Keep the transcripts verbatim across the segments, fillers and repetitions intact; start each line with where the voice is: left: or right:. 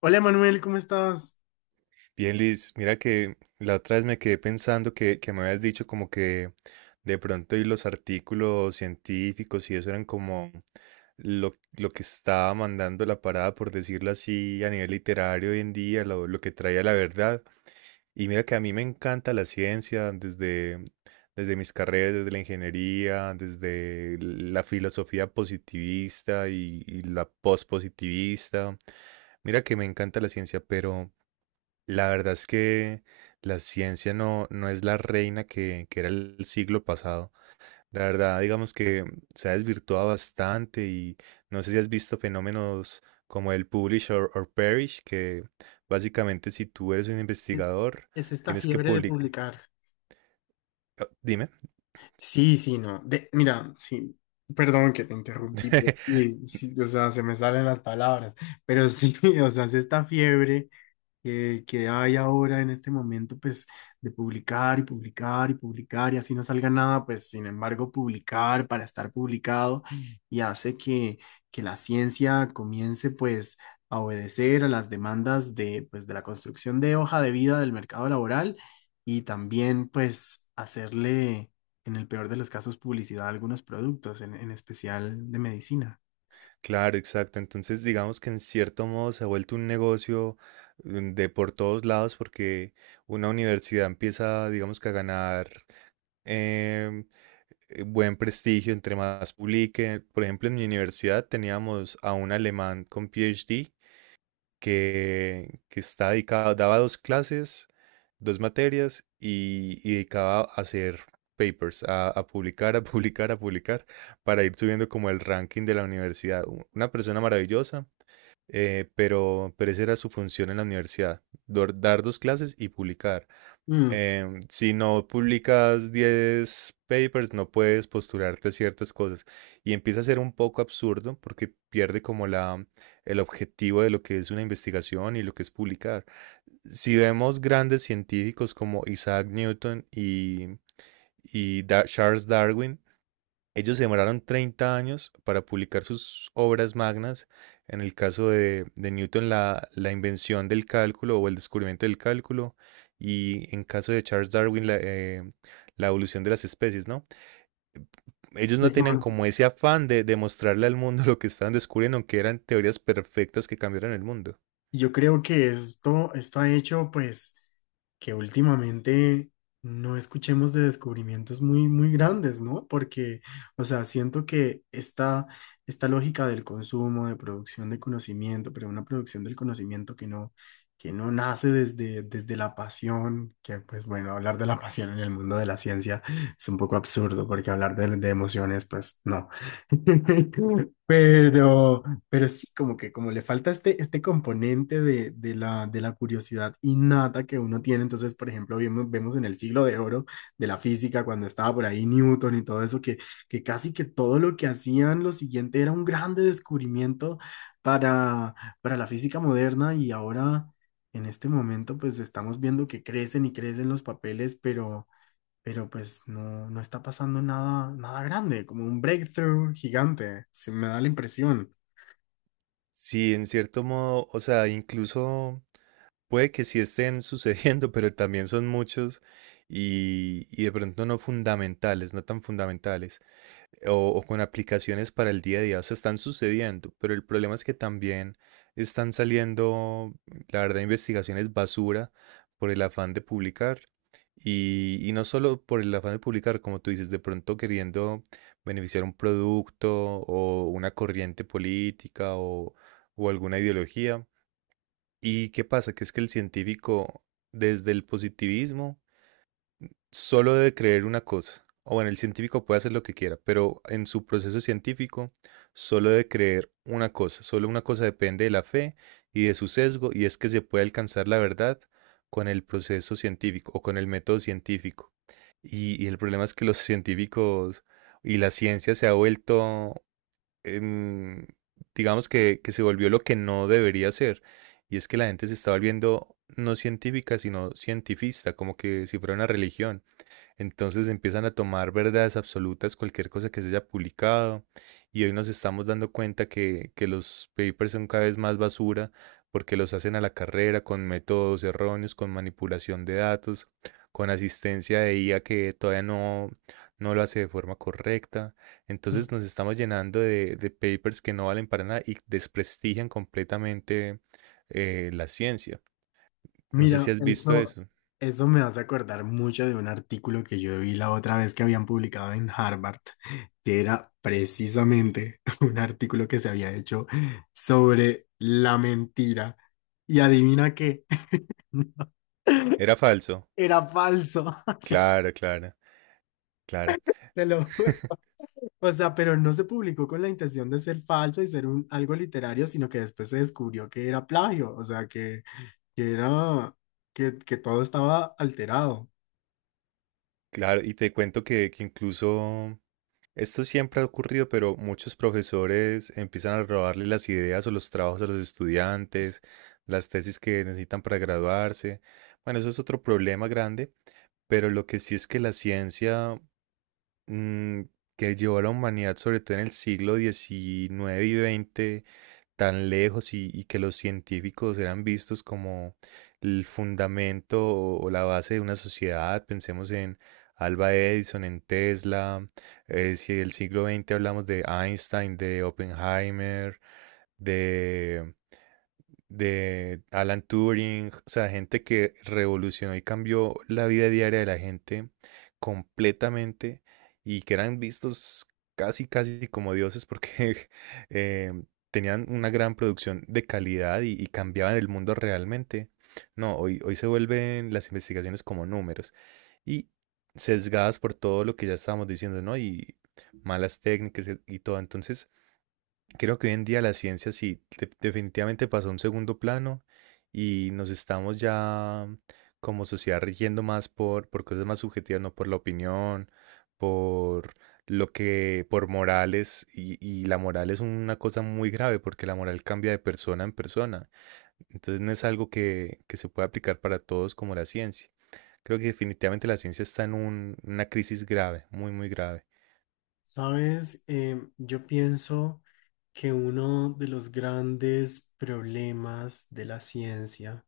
left: Hola Manuel, ¿Cómo estás?
right: Bien, Liz, mira que la otra vez me quedé pensando que, que me habías dicho como que de pronto y los artículos científicos y eso eran como lo, lo que estaba mandando la parada, por decirlo así, a nivel literario hoy en día, lo, lo que traía la verdad. Y mira que a mí me encanta la ciencia desde, desde mis carreras, desde la ingeniería, desde la filosofía positivista y, y la pospositivista. Mira que me encanta la ciencia, pero. La verdad es que la ciencia no, no es la reina que, que era el siglo pasado. La verdad, digamos que se ha desvirtuado bastante y no sé si has visto fenómenos como el publish or, or perish, que básicamente si tú eres un investigador,
left: Es esta
right: tienes que
left: fiebre de
right: publicar.
left: publicar.
right: Dime.
left: Sí, sí, no. De, mira, sí, perdón que te interrumpí, pero sí, sí, o sea, se me salen las palabras, pero sí, o sea, es esta fiebre que, que hay ahora en este momento, pues, de publicar y publicar y publicar y así no salga nada, pues, sin embargo, publicar para estar publicado y hace que, que la ciencia comience, pues, a obedecer a las demandas de, pues, de la construcción de hoja de vida del mercado laboral y también, pues, hacerle, en el peor de los casos, publicidad a algunos productos, en, en especial de medicina.
right: Claro, exacto. Entonces, digamos que en cierto modo se ha vuelto un negocio mm, de por todos lados porque una universidad empieza, digamos que a ganar em, eh, buen prestigio entre más publique. Por ejemplo, en mi universidad teníamos a un alemán con PhD que, que está dedicado, daba dos clases, dos materias y, y dedicaba a hacer papers, a, a publicar, a publicar, a publicar, para ir subiendo como el ranking de la universidad. U- Una persona maravillosa, eh, pero, pero esa era su función en la universidad, dor- dar dos clases y publicar.
left: Mm,
right: Em, si no publicas diez papers, no puedes postularte a ciertas cosas. Y empieza a ser un poco absurdo porque pierde como la, el objetivo de lo que es una investigación y lo que es publicar. Si vemos grandes científicos como Isaac Newton y, y Da- Charles Darwin, ellos se demoraron treinta años para publicar sus obras magnas. En el caso de, de Newton, la, la invención del cálculo o el descubrimiento del cálculo. Y en caso de Charles Darwin, la, eh, la evolución de las especies, ¿no? Ellos no
left: es
right: tenían
left: un-
right: como ese afán de demostrarle al mundo lo que estaban descubriendo, aunque eran teorías perfectas que cambiaron el mundo.
left: Yo creo que esto, esto ha hecho pues que últimamente no escuchemos de descubrimientos muy, muy grandes, ¿no? Porque, o sea, siento que esta, esta lógica del consumo, de producción de conocimiento, pero una producción del conocimiento que no, que no nace desde, desde la pasión, que pues bueno, hablar de la pasión en el mundo de la ciencia es un poco absurdo, porque hablar de, de emociones, pues no. Pero... Pero sí, como que como le falta este, este componente de, de la, de la curiosidad innata que uno tiene. Entonces, por ejemplo, vemos, vemos en el siglo de oro de la física, cuando estaba por ahí Newton y todo eso, que, que casi que todo lo que hacían, lo siguiente era un grande descubrimiento para, para la física moderna y ahora, en este momento, pues estamos viendo que crecen y crecen los papeles, pero, pero pues no, no está pasando nada, nada grande, como un breakthrough gigante. Se me da la impresión.
right: Sí, en cierto modo, o sea, incluso Puede que sí estén sucediendo, pero también son muchos y, y de pronto no fundamentales, no tan fundamentales, o, o con aplicaciones para el día a día. O sea, están sucediendo, pero el problema es que también están saliendo, la verdad, investigaciones basura por el afán de publicar. Y, y no solo por el afán de publicar, como tú dices, de pronto queriendo beneficiar un producto o una corriente política o, o alguna ideología. ¿Y qué pasa? Que es que el científico, desde el positivismo, solo debe creer una cosa. O bueno, el científico puede hacer lo que quiera, pero en su proceso científico solo debe creer una cosa. Solo una cosa depende de la fe y de su sesgo, y es que se puede alcanzar la verdad con el proceso científico o con el método científico. Y, y el problema es que los científicos y la ciencia se ha vuelto em, digamos que, que se volvió lo que no debería ser. Y es que la gente se está volviendo no científica, sino cientifista, como que si fuera una religión. Entonces empiezan a tomar verdades absolutas cualquier cosa que se haya publicado y hoy nos estamos dando cuenta que, que los papers son cada vez más basura porque los hacen a la carrera con métodos erróneos, con manipulación de datos, con asistencia de I A que todavía no, no lo hace de forma correcta. Entonces nos estamos llenando de, de papers que no valen para nada y desprestigian completamente eh, la ciencia. No sé
left: Mira,
right: si has visto
left: eso,
right: eso.
left: eso me hace acordar mucho de un artículo que yo vi la otra vez que habían publicado en Harvard, que era precisamente un artículo que se había hecho sobre la mentira. Y adivina qué,
right: Era falso.
left: era falso.
right: Claro, claro, claro.
left: Te lo juro. O sea, pero no se publicó con la intención de ser falso y ser un, algo literario, sino que después se descubrió que era plagio, o sea, que, que era, que, que todo estaba alterado.
right: Claro, y te cuento que, que incluso esto siempre ha ocurrido, pero muchos profesores empiezan a robarle las ideas o los trabajos a los estudiantes, las tesis que necesitan para graduarse. Bueno, eso es otro problema grande, pero lo que sí es que la ciencia mm, que llevó a la humanidad, sobre todo en el siglo diecinueve y vigésimo, tan lejos y, y que los científicos eran vistos como el fundamento o, o la base de una sociedad. Pensemos en Alba Edison, en Tesla. eh, si del siglo veinte hablamos de Einstein, de Oppenheimer, de Alan Turing, o sea, gente que revolucionó y cambió la vida diaria de la gente completamente y que eran vistos casi, casi como dioses porque eh, tenían una gran producción de calidad y, y cambiaban el mundo realmente. No, hoy, hoy se vuelven las investigaciones como números y sesgadas por todo lo que ya estábamos diciendo, ¿no? Y malas técnicas y y todo. Entonces, Creo que hoy en día la ciencia sí, de- definitivamente pasó a un segundo plano y nos estamos ya como sociedad rigiendo más por, por cosas más subjetivas, no por la opinión, por lo que, por morales, y, y la moral es una cosa muy grave porque la moral cambia de persona en persona. Entonces no es algo que, que se pueda aplicar para todos como la ciencia. Creo que definitivamente la ciencia está en un- una crisis grave, muy, muy grave.
left: Sabes, Em, yo pienso que uno de los grandes problemas de la ciencia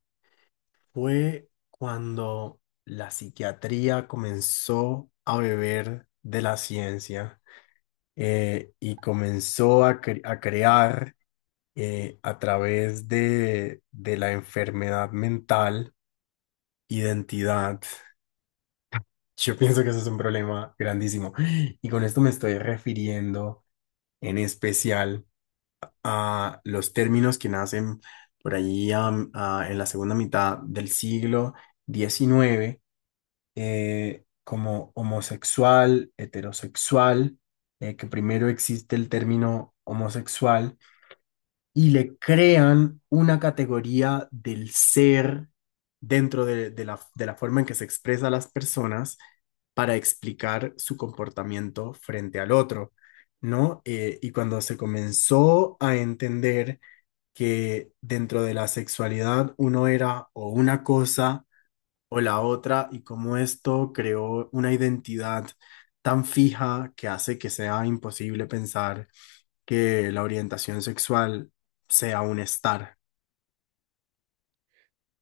left: fue cuando la psiquiatría comenzó a beber de la ciencia, eh, y comenzó a, cre- a crear, eh, a través de, de la enfermedad mental, identidad. Yo pienso que eso es un problema grandísimo. Y con esto me estoy refiriendo en especial a los términos que nacen por ahí, am, a- en la segunda mitad del siglo diecinueve, eh, como homosexual, heterosexual. Eh, que primero existe el término homosexual, y le crean una categoría del ser dentro de, de la, de la forma en que se expresa las personas para explicar su comportamiento frente al otro, ¿no? Eh, y cuando se comenzó a entender que dentro de la sexualidad uno era o una cosa o la otra, y cómo esto creó una identidad tan fija que hace que sea imposible pensar que la orientación sexual sea un estar.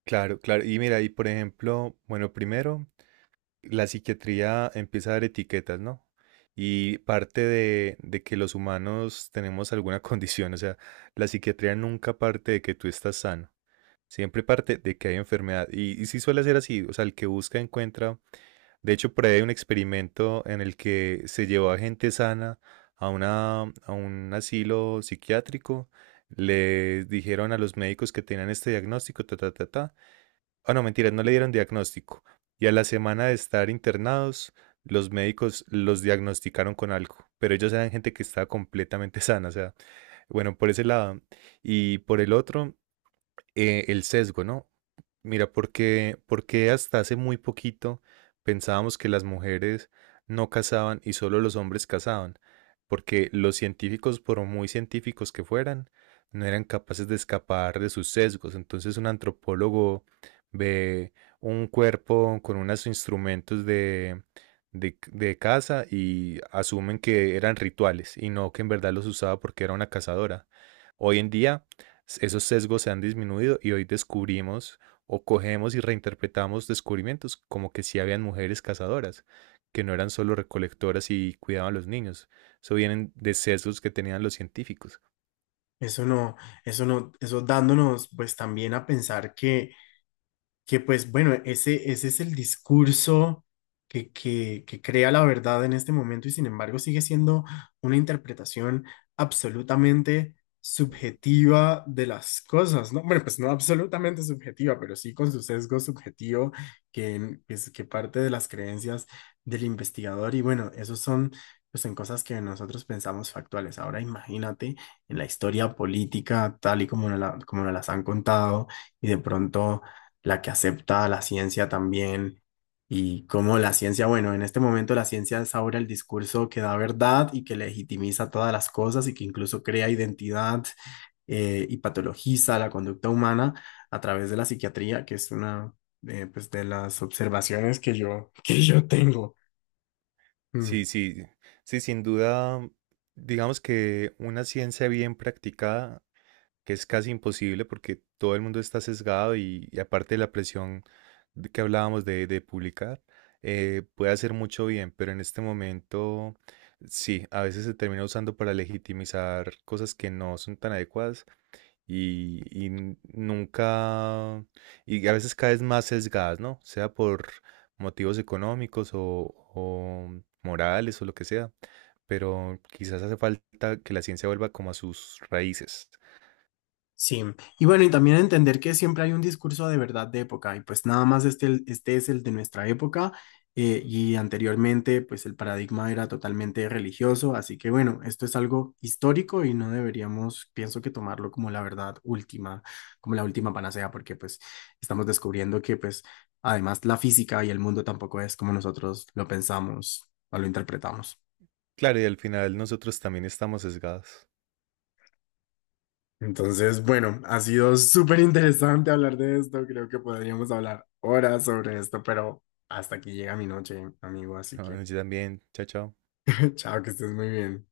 right: Claro, claro. Y mira, y por ejemplo, bueno, primero la psiquiatría empieza a dar etiquetas, ¿no? Y parte de, de que los humanos tenemos alguna condición, o sea, la psiquiatría nunca parte de que tú estás sano, siempre parte de que hay enfermedad. Y, y sí suele ser así, o sea, el que busca encuentra. De hecho, por ahí hay un experimento en el que se llevó a gente sana a una, a un asilo psiquiátrico, les dijeron a los médicos que tenían este diagnóstico, ta, ta, ta, ta. Ah, no, mentira, no le dieron diagnóstico. Y a la semana de estar internados, los médicos los diagnosticaron con algo, pero ellos eran gente que estaba completamente sana, o sea, bueno, por ese lado. Y por el otro, eh, el sesgo, ¿no? Mira, porque, porque hasta hace muy poquito pensábamos que las mujeres no cazaban y solo los hombres cazaban, porque los científicos, por muy científicos que fueran, no eran capaces de escapar de sus sesgos. Entonces un antropólogo ve un cuerpo con unos instrumentos de, de, de caza y asumen que eran rituales y no que en verdad los usaba porque era una cazadora. Hoy en día esos sesgos se han disminuido y hoy descubrimos o cogemos y reinterpretamos descubrimientos como que sí habían mujeres cazadoras, que no eran solo recolectoras y cuidaban a los niños. Eso vienen de sesgos que tenían los científicos.
left: Eso no, eso no, eso dándonos pues también a pensar que Que pues bueno, ese, ese es el discurso que, que, que crea la verdad en este momento, y sin embargo sigue siendo una interpretación absolutamente subjetiva de las cosas, ¿no? Bueno, pues no absolutamente subjetiva, pero sí con su sesgo subjetivo que, en- que, es- que parte de las creencias del investigador. Y bueno, esos son, pues son cosas que nosotros pensamos factuales. Ahora imagínate en la historia política tal y como nos la, como nos las han contado, y de pronto la que acepta la ciencia también, y cómo la ciencia, bueno, en este momento la ciencia es ahora el discurso que da verdad y que legitimiza todas las cosas y que incluso crea identidad, eh, y patologiza la conducta humana a través de la psiquiatría, que es una, eh, pues de las observaciones que yo, que yo tengo. Mm.
right: Sí, sí, sí, sin duda, digamos que una ciencia bien practicada que es casi imposible porque todo el mundo está sesgado y, y aparte de la presión de que hablábamos de, de publicar, eh, puede hacer mucho bien, pero en este momento sí, a veces se termina usando para legitimizar cosas que no son tan adecuadas y, y n- nunca, y a veces cada vez más sesgadas, ¿no? Sea por motivos económicos o, o morales o lo que sea, pero quizás hace falta que la ciencia vuelva como a sus raíces.
left: Sí, y bueno, y también entender que siempre hay un discurso de verdad de época, y pues nada más este, este es el de nuestra época, eh, y anteriormente pues el paradigma era totalmente religioso, así que bueno, esto es algo histórico y no deberíamos, pienso, que tomarlo como la verdad última, como la última panacea, porque pues estamos descubriendo que pues además la física y el mundo tampoco es como nosotros lo pensamos o lo interpretamos.
right: Claro, y al final nosotros también estamos sesgados.
left: Entonces, bueno, ha sido súper interesante hablar de esto. Creo que podríamos hablar horas sobre esto, pero hasta aquí llega mi noche, amigo. Así que,
right: ¿No? Yo también, chao, chao.
left: chao, que estés muy bien.